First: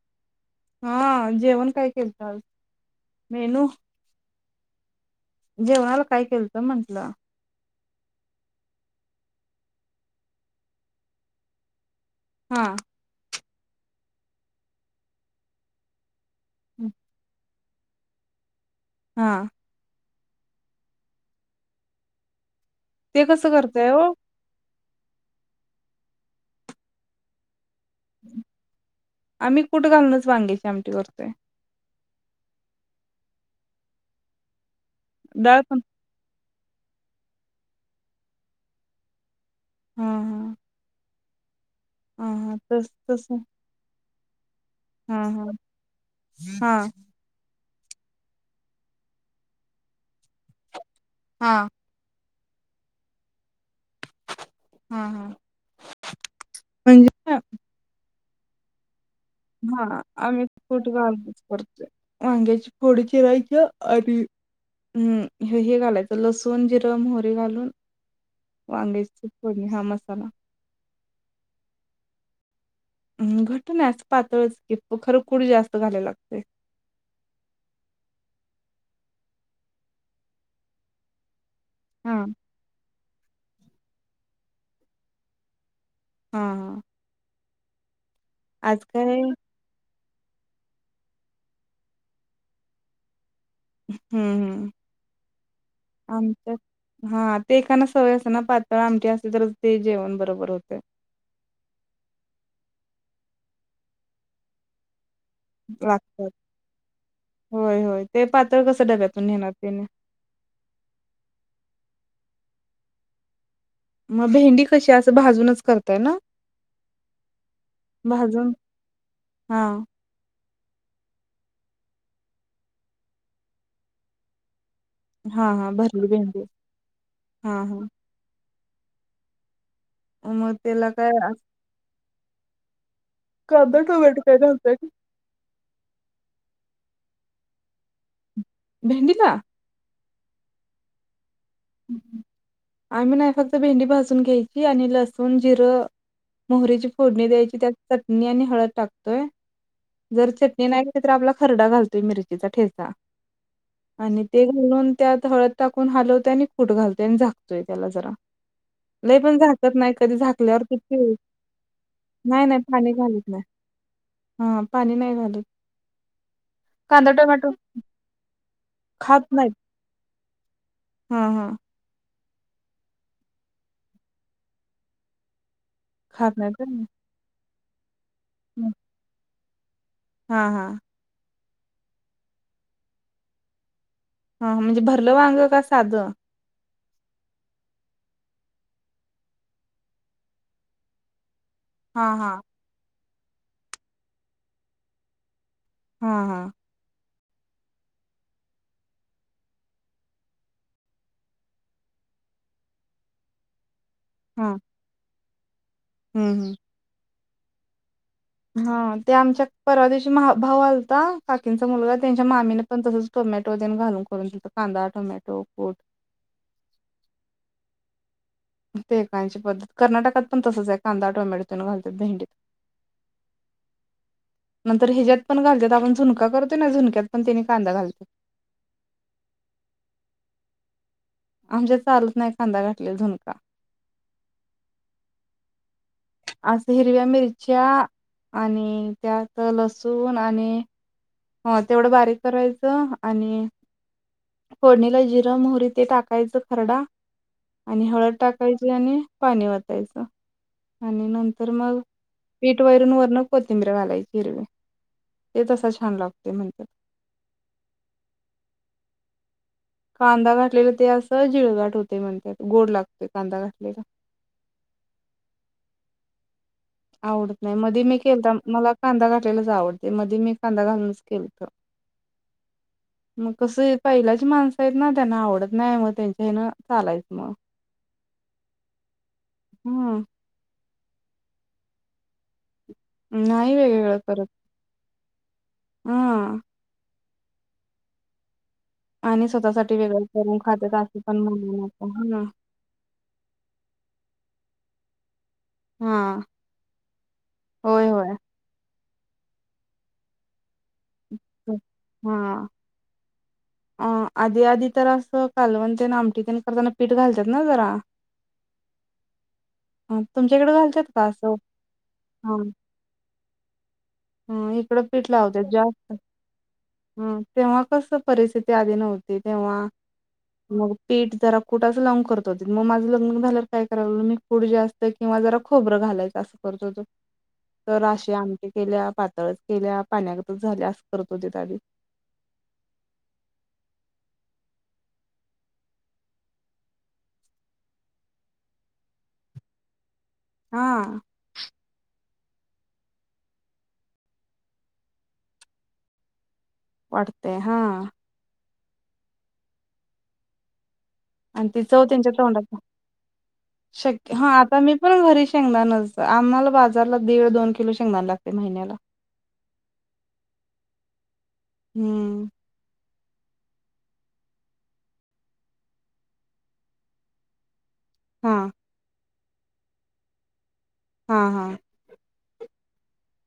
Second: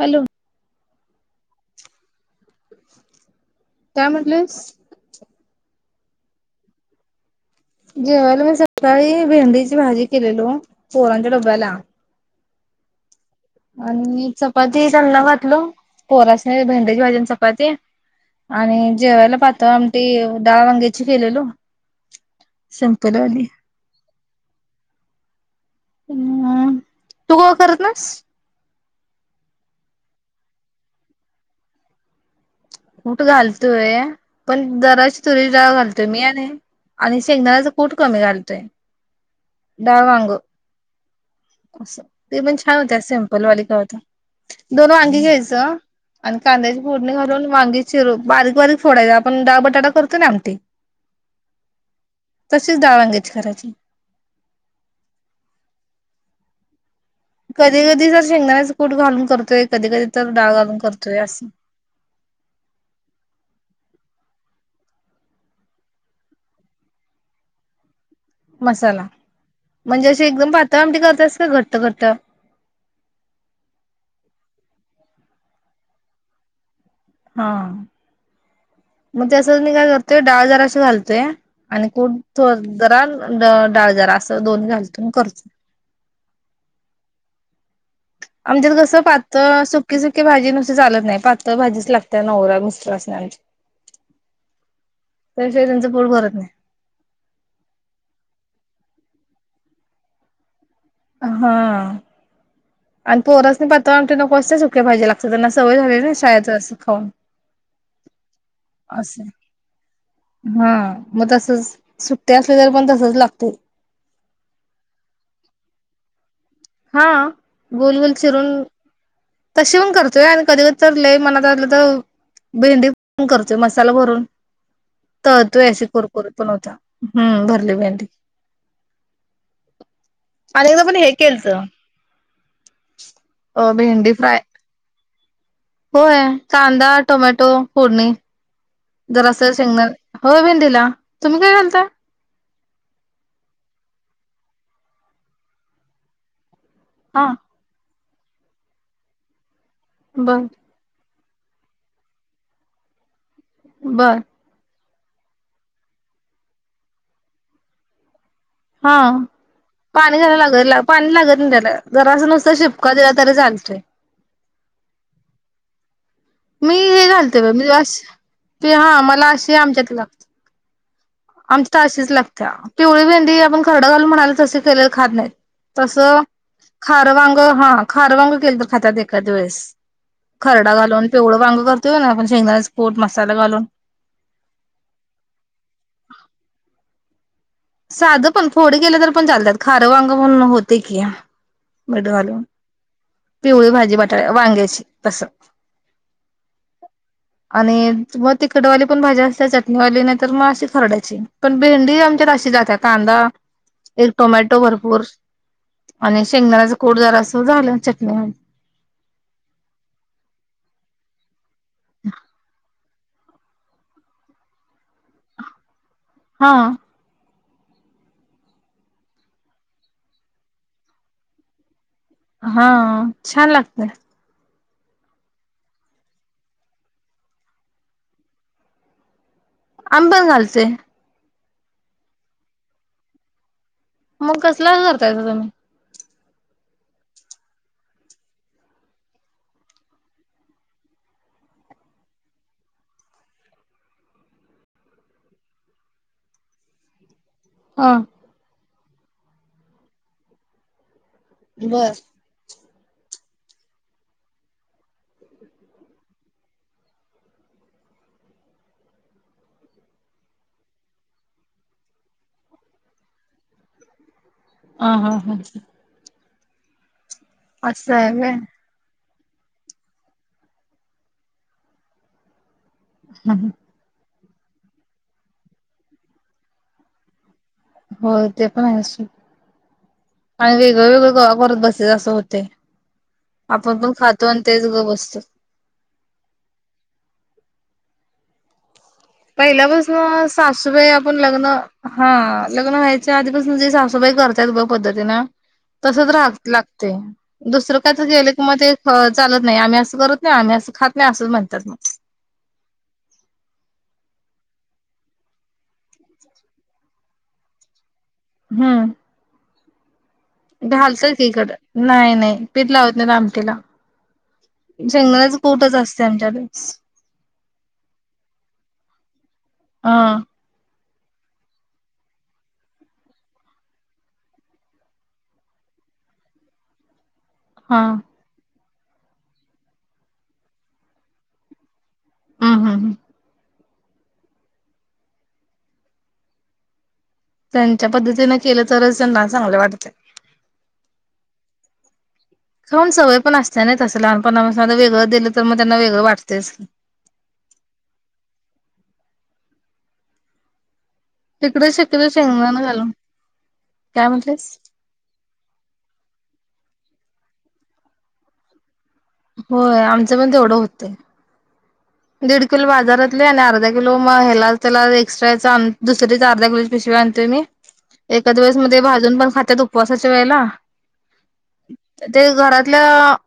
Hello हा, जेवण काय केलत आज, मेनू काय म्हटलंस जेवणाला काय केलंत म्हंटलं. जेवायला मी सकाळी भेंडीची भाजी केलेलो, पोरांच्या डब्याला हा. आणि चपाती त्यांना घातलो, पोरासने भेंडे्याची भाजी अन् चपाती आणि जेवायला हा पातळ आमटी, डाळ वांग्याची केलेलो. सिंपल ते वाली कसं करतय ओ हम्म, तू कवा करत नाईस आम्ही कुट घालूणच वांगेची आमटी करतोय. कुट घालतोय, पण जराशी तुरीची डाळ घालतो. तुम्ही आणि, आणि शेंगदाण्याच कूट कमी घालतोय, डाळ हा वांग हा असं, हा ते हा पण छान तस होत्या तस सिम्पलवाली कवा तर. दोन वांगी हा हा घ्यायचं आणि हा कांद्याची फोडणी घालून वांगी चिरून बारीक-बारीक फोडा, आपण डाळ बटाटा करतो ना आमटी हा. तशीच डाळ वांग्याची करायची. हा. हा. [unintelligible] कधी कधी तर शेंगदाण्याच कूट घालून करतोय. कधी कधी तर डाळ घालून करतोय असं. वांग्याच्या फोडी चिरायच्या आणि- अं. हे हे घालायचं लसूण, जिर, मोहरी घालून- मसाला वांगेची फोडी हा म्हणजे अशी मसाला. एकदम पातळ आमटी करतेस का घट्ट करतेय? घट्ट नाही अस पातळच की खरं कुट जास्त घालाया लागतय. हां. मग त्याच मी काय करतेय डाळ जराशी घालते- आणि हा कुट जरा अन् डाळ जरा असं दोन्ही घालून करतो. हां हां. आमच्याकडे कसं काय पातळ सुकी सुकी भाजी नुसती चालत नाही. पातळ भाजीच लागते. त्यां नवरा [unintelligible] हम्म. त्याशिवाय त्यांचं पोट भरत नाही आमच्यात- हां. ते एकाना सवय असते ना पातळ आमटी असळी तरच ते जेवण बरोबर होते. हां. आणि पोरास्नी पातळ आमटी नको असते. सुकी - भाजी लागतात. त्यांना सवय झाली ना लागतात शाळेेतं अस खाऊन. होय. होय. ते पातळ कस डब्यातून नेणार त्याने- हां. मग तसच. सुट्ट्या असल्या तरी पण तसच लागतय. म भेंडी कशी असं भाजूनच करताय ना? हां. गोल गोल चिरून भाजून हा तशी पण करत- -ते आणि कधी तर लय मनात आलं तर भेंडी [unintelligible] करतोय मसाला भरून. तर हा ते हा अस भरली कुरकुरीत भेंडी पण होता. हम्. हा भरली हा भेंडी. मग आणि एकदा त्याला पण हे काय? केलत अ कांदा भेंडी टोमॅटो काय फ्राय. घालताय होय. कांदा, टोमॅटो फोडणी. भेंडीला जरास शेंगदाण. हो. भेंडीला. तुम्ही काय घालता? आम्ही नाही. फक्त भेंडी भाजून घ्यायची आणि लसूण, जिरं- मोहरीची फोडणी हा द्यायची. त्यात चटणी आणि हळद टाकतोय. जर बर चटणी नाही- -तली तर आपला खरडा घालतोय मिरचीचा ठेचा बर आणि- ते घालून त्यात हळद टाकून हलवतोय आणि कूट घालतोय आणि झाकतोय त्याला जरा. हा लई पण झाकत नाही. कधी पाणी घायला झाकल्यावर लागत पाणी [unintelligible] लागत नाही त्याला जरासं नाही नुसतं नाही पाणी शिपका दिला घालत तरी नाही. चालतोय हां. पाणी नाही घालत. मी कांदा घालते टोमॅटो बाई. मी अस हां. मला असेही आमच्यात लागत. हं. हं. आमच्यात अशीच लागतेया. पिवळी भेंडी आपण खरडा घालून म्हणालोय तसे केलेले खात नाहीत. तसं खात नाहीत होय. खारं वांग, हां. खार वांग केलं तर खातात एखाद वेळेस. हा हा खरडा घालून पिवळं वांग करतोय का नाही आपण शेंगदाण्याच पोट मसाला घालून. हां. म्हणजे भरलं वांग का साधं? साधं पण फोडी केल्या तरी पण चालत्यात. खारं वांग म्हणून होतय की हा हा मिठघालून. पिवळी भाजी बटाट्या वांग्याची असं. हां हां. आणि म तिखटवाली पण भाजी असतेया चटणीवाली नाही तर मग अशी खरड्याची. पण भेंडी आमच्यात अशी जात्या. कांदा- एक टोमॅटो हम्म भरपूर आणि हम्म. शेंगदाण्याच कूट जरास झालं. चटणी- हा ते आमच्या परवा दिवशी भाऊ आलता काकींचा मुलगा. त्यांच्या मामीने पण तसच टोमॅटो देन घालून करून दि कांदा टोमॅटो कूट हा तेे काहीची पद्धत, कर्नाटकात पण तसच आहे कांदा टोमॅटो तिन घालतात भेंडीत. हा छान लागतय. नंतर ह्याच्यात पण घालत्यात आपण झुणका करतो ना झुणक्यात पण त्यानी कांदा घालतो. आम्ही पण घालतोय. आमच्यात चालत नाही कांदा घातलेला झुणका. मग कसला करताय तुम्ही? अस हिरव्या मिरच्या आणि त्याच लसूण आणि हो तेवढ बारीक करायच. आणि फोडणीला जिर मोहोरी ते टाकायच खरडा. आणि हा हळद टाक ज आणि पाणी वतायच आणि नंतर मग बर पीठ वयरून वरन कोथंबीर घालायची हिरवी ते तस छान लागते म्हणतात. कांदा घाटलेला ते असं जिळगाट होते म्हणत गोड लागते कांदा घातलेल. हम्म हम्म हम्म आवडत नाही. मध्ये असं मी आहे केलता व्हय मला कांदा घाठलेयलाच आवडते मध्ये मी कांदा घालूनच केलत. मग कस पहिल्याची माणस आहेत ना त्यांना आवडत नाही मग त्यांच्या हन चालायच मग. हो ते पण आहे. अस हम्म आणि वेगळ वेगळं करत बसायच अस होतय. नाही आपण पण वेगवेगळं खातो करत आणि तेच गप बसतो. हा आणि स्वतःसाठी वेगळं पहिल्यापासून करून खात्यात सासूबाई असं आपण पण लग्न, म्हणू नका हा लग्न व्हायच्या आधीपासून जे सासूबाई करत्यात बघ पद्धतीन तसच हा राह लागते. दुसर होय कायच होय. जेवले. मग ते चालत नाही. आम्ही अस करत नाही. आम्ही अस खात नाही. असच म्हणतात मग. हा आ आधी आधी तर अस कालवण ते आमटी ते करताना पीठ घालत्यात ना जरा. हम्म हम्म तुमच्याकडे घालतात का घालतय की असं? इकड नाही नाही पीठ लावत नाही लामटीला. हम्म इकड पीठ लावत्यात जास्त. असते आमच्याकडे हम्म तेव्हा कस परिस्थिती आधी नव्हती तेव्हा ह मग पीठ जरा कुटाच लाऊन करत होते. मग माझ लग्न झाल्यावर काय करायला लागलं मी कुठ जास्त जास्त किंवा जरा खोबर घालायच असत. हा जराशी आमटि केल्या, पातळच केल्या, पाण्यागतच झाल्या अस करत होते. हम्म हम्म हम्म त्यांच्या पद्धतीने केल तरच त्यांना चांगल वाटत. हा खाऊन सवय पण असते ना तस लहानपणापासन आता वेगळ दिल तर मग त्यांना वेगळ वाटतेच. वाटते हा आणि ती तिकडे चव शक्यतो त्यांच्या तोंडातन शेंगदाण घालून. काय शक्य हा म्हटलेस? आता मी पण घरी शेंगदानच आम्हाला बाजारला दीड दोन किलो शेंगदान लागते महिन्याला. होय आमच पण तेवढ होतय. हम्म दीड किलो बाजारातले आणि अर्धा किलो म ह्याला त्याला एक्स्ट्राचे आण दुसरीच अर्धा किलोची पिशवी आणतेय मी [unintelligible] एखाद वेळेस म ते भाजून पण खातात उपवासाच्या वेळेला हा, हा ते घरातल्या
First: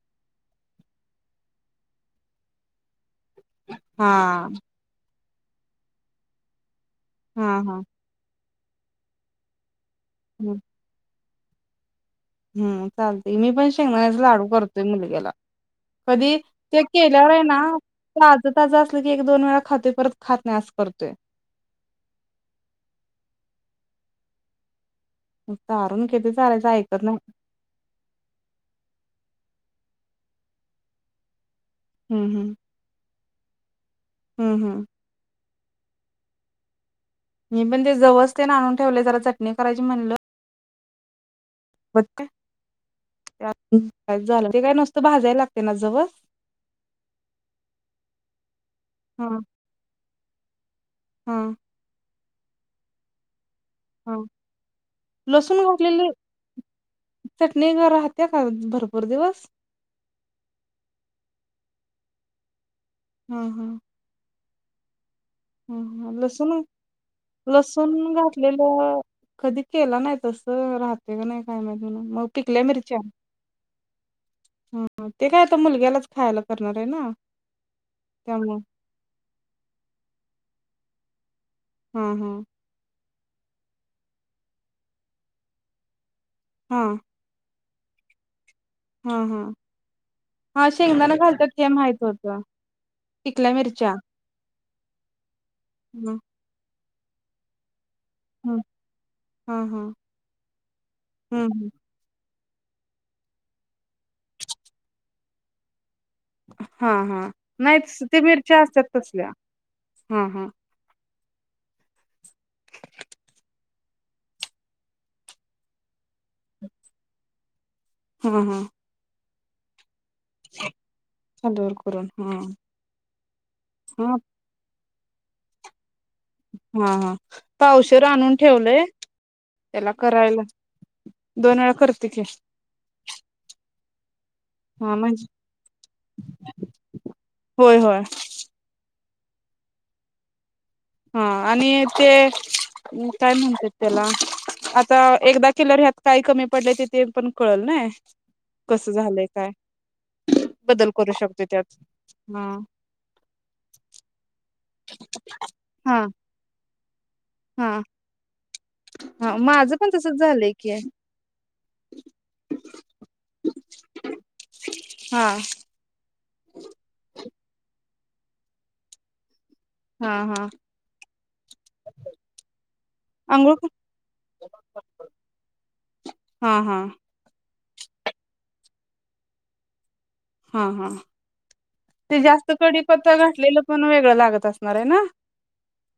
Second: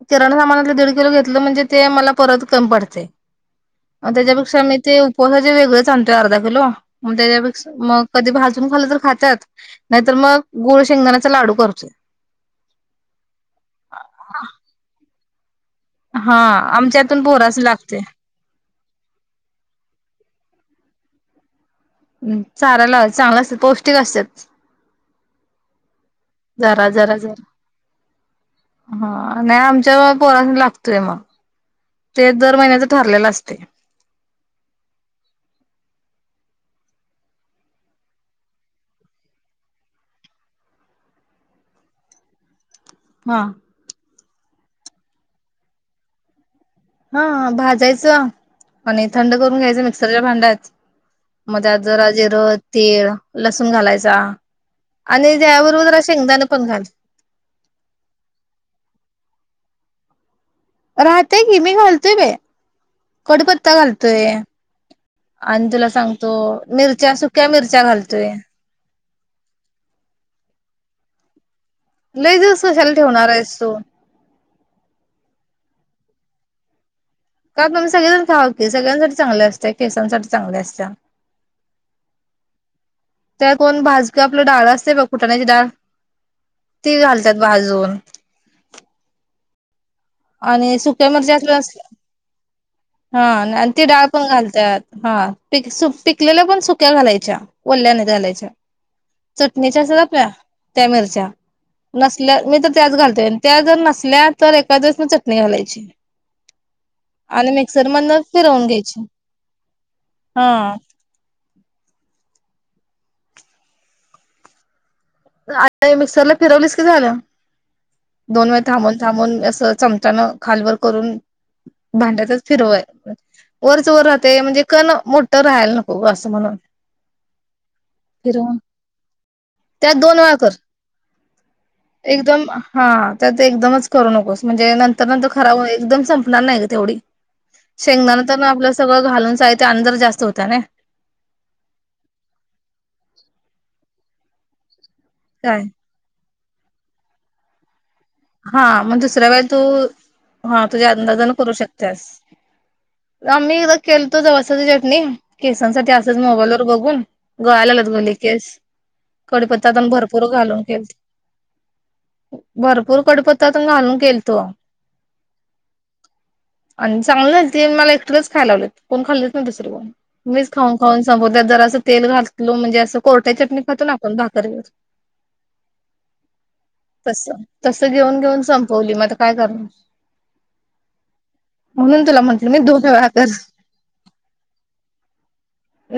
किराणा सामानातले दीड किलो घेतलं म्हणजे ते मला परत कमी पडतय [inaudible] मग त्याच्यापेक्षा मी ते उपवासाचे वेगळेच आणतोय अर्धा किलो मग हा त्याच्यापेक्षा हा मग कधी भाजून खालं तर खात्यात नाहीतर मग गुळ शेंगदाण्याचा लाडू करतोय हम् चालतय मी पण शेंगदाण्याचा लाडू करतोय मुलग्याला कधी हा ते आमच्यातून केल्यावर आहे ना पोरासनी लागतंय. माझं त्याच अस असलं की एक, दोन वेळा खातोय परत खात नाही अस करतोय हम्म चारायला लाव चांगलं असतं पौष्टिक असत्यात चारून किती चारायचं जरा ऐकत जरा नाहीत जरा हा नाही आमच्या पोरास्नी लागतोय मग ते हम्म दर महिन्याचं ठरलेलं असतय हम, हम मी पण ते जवस तेन आणून ठेवले जरा चटणी करायची म्हणलं [unintelligible] हा झालं ते काय नूसतं भाजायला लागते ना जव हा भाजायचं आणि हा थंड करून घ्यायचं मिक्सरच्या भांड्यात हा म त्यात जरा जीर तीळ, लसूण घालायचा हा आणि लसूण त्याबरोबर घातलेली शेंगदाण पण घाल चटणी ग राहतेया का भरपूर दिवस राहतेय की मी घालतोय बई हा हा कडीपत्ता घालतोय आणि ह तुला ह सांगतो लसूण मिरच्या सुक्या मिरच्या लसूण घालतोय कधी केला नाही तस राहते का नाही काय माहित मला लई दिवस कशाला ठेवणार आहेस तू हा, हा ते काय आता मुलग्यालाच खायला करणार आहे ना का आपण सगळेजण खावा त्यामुळे की सगळ्यांसाठी चांगले असतीया केसांसाठी चांगले असतीया हा, हा त्या कोण भाजक्या आपलं डाळ्या असतय बघ पूटाण्याची डाळ हा ती घाल त्यात भाजून हा, हा हा आणि सुक्या शेंगदाण मिरच्या घालतात हे असल्या माहित होत हा पिकल्या आणि ती मिरच्या डाळ पण घालतात हा पिक ह पिकलेल्या पण सुक्या घालायच्या वल्या नाही घालायच्या ह अच्छा हा चटणीच्या हा असत्यात त्या मिरच्या हम्म नसल्या मी तर त्याच घालतोय आणि त्या जर नसल्या तर एका दिवस म चटणी घालायची हा हा आणि मिक्सर नाहीच ते मधन मिरच्या फिरवून असतात घ्यायची तसल्या हा आ मिक्सरला फिरवलीस की झालं हा दोन हा वेळा थांबून, थांबून असं चम च्यान खालवर करून खालीवर करून हा भांड्यातच फिरवायचं वरच वर हा राहतय म्हणजे कण मोठं राहायला नको हो असं मनू हा, हा पावशेर आणून ठेवलंय त्याला त्यात दोन वेळा करायला कर दोन वेळा कर एकदम हा त्यात एकदमच करू नकोस म्हणजे हा नंतर, म्हणजे नंतर खराब हो संपणार नाही गं तेवढी होय. होय शेंगदान तर ना आपलं सगळं घालून साहित्य आणि जरा जास्त होतं नई. हा आणि ते, काय म्हणतात त्याला, आता एकदा काय केल्यावर ह्यात काय कमी पडलंय ते ते पण कळल नय. हा, मग दुसऱ्या वेळे तू हा तुझ्या बदल अंदाजान शकतो करू त्यात शकत्यास. हा आम्ही एखादा केलतो जवा असच स्ट्रेटनिंग केसांसाठी हा असच मोबाईल वर बघून, गळाय हा लागल्यात गं लई केस. हा कडीपत्ता माझं तेण पण तसच भरपूर झालंय घालून की केलतो, भरपूर पतातून घालून केलतो. हा आणि चांगली झालती, मला एकटीलाच खायला लावलेत, कोण खाल्लीच नाही, दुसर कोण, हा हा मीच खाऊन संपूत्यात, जर असं तेल घातल म्हणजे अस कोरट्या चटणी अंघोळ खातो ना, आपण भाकरी गत. हा हा तस, तस घेऊन-घेऊन संपवली, मग आता काय करणार. हा-हा म्हणून ते तुला म्हटलं जास्त मी दोन वेळा कडीपत्ता कर. घातलेलं पण वेगळं लागत असणार आहे ना.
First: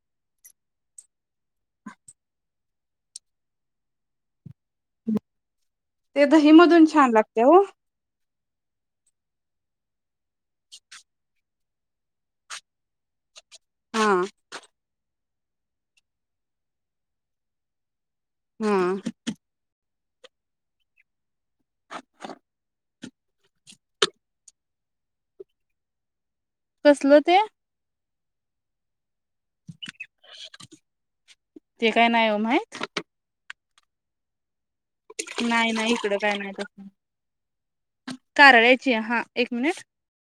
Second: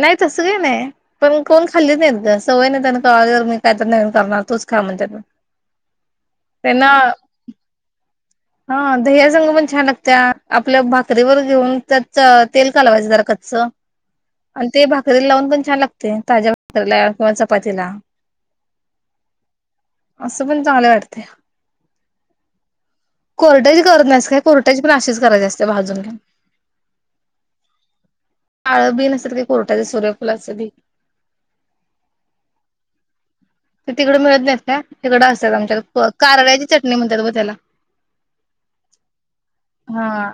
नाही, तसं काही नाही. पण कोण खाल्लीच नाहीत ग, सवय नाही त्यांना कळली तर मी काय तर नवीन करणार, तूच खा म्हणत्यात मग. ते दही मधून त्यांना छान लागते हो. हा, दह्या संग पण छान लागत्या, आपल्या भाकरीवर घेऊन त्याच तेल कालवायचे कच्च अस, हा आणि ते भाकरीला लावून पण छान लागतय, ताज्या भाकरीला किंवा चपातीला. हम्म. असं पण चांगलं वाटतय. कोरट्याची करत नाहीस काय, कोरट्याची पण अशीच करायची असते, भाजून घेऊन. कसलं ते. काळं बि नसतात का कोरटाच्या सूर्यफुलाच बी. ते काय नाही ओ माहीत. ते तिकडं मिळत नाहीत काय, तिकडं असत्यात नाही नाही आमच्याकड, कारव्याची चटणी म्हणतात ब त्याला. कारव्याची हा, एक मिनिट. हा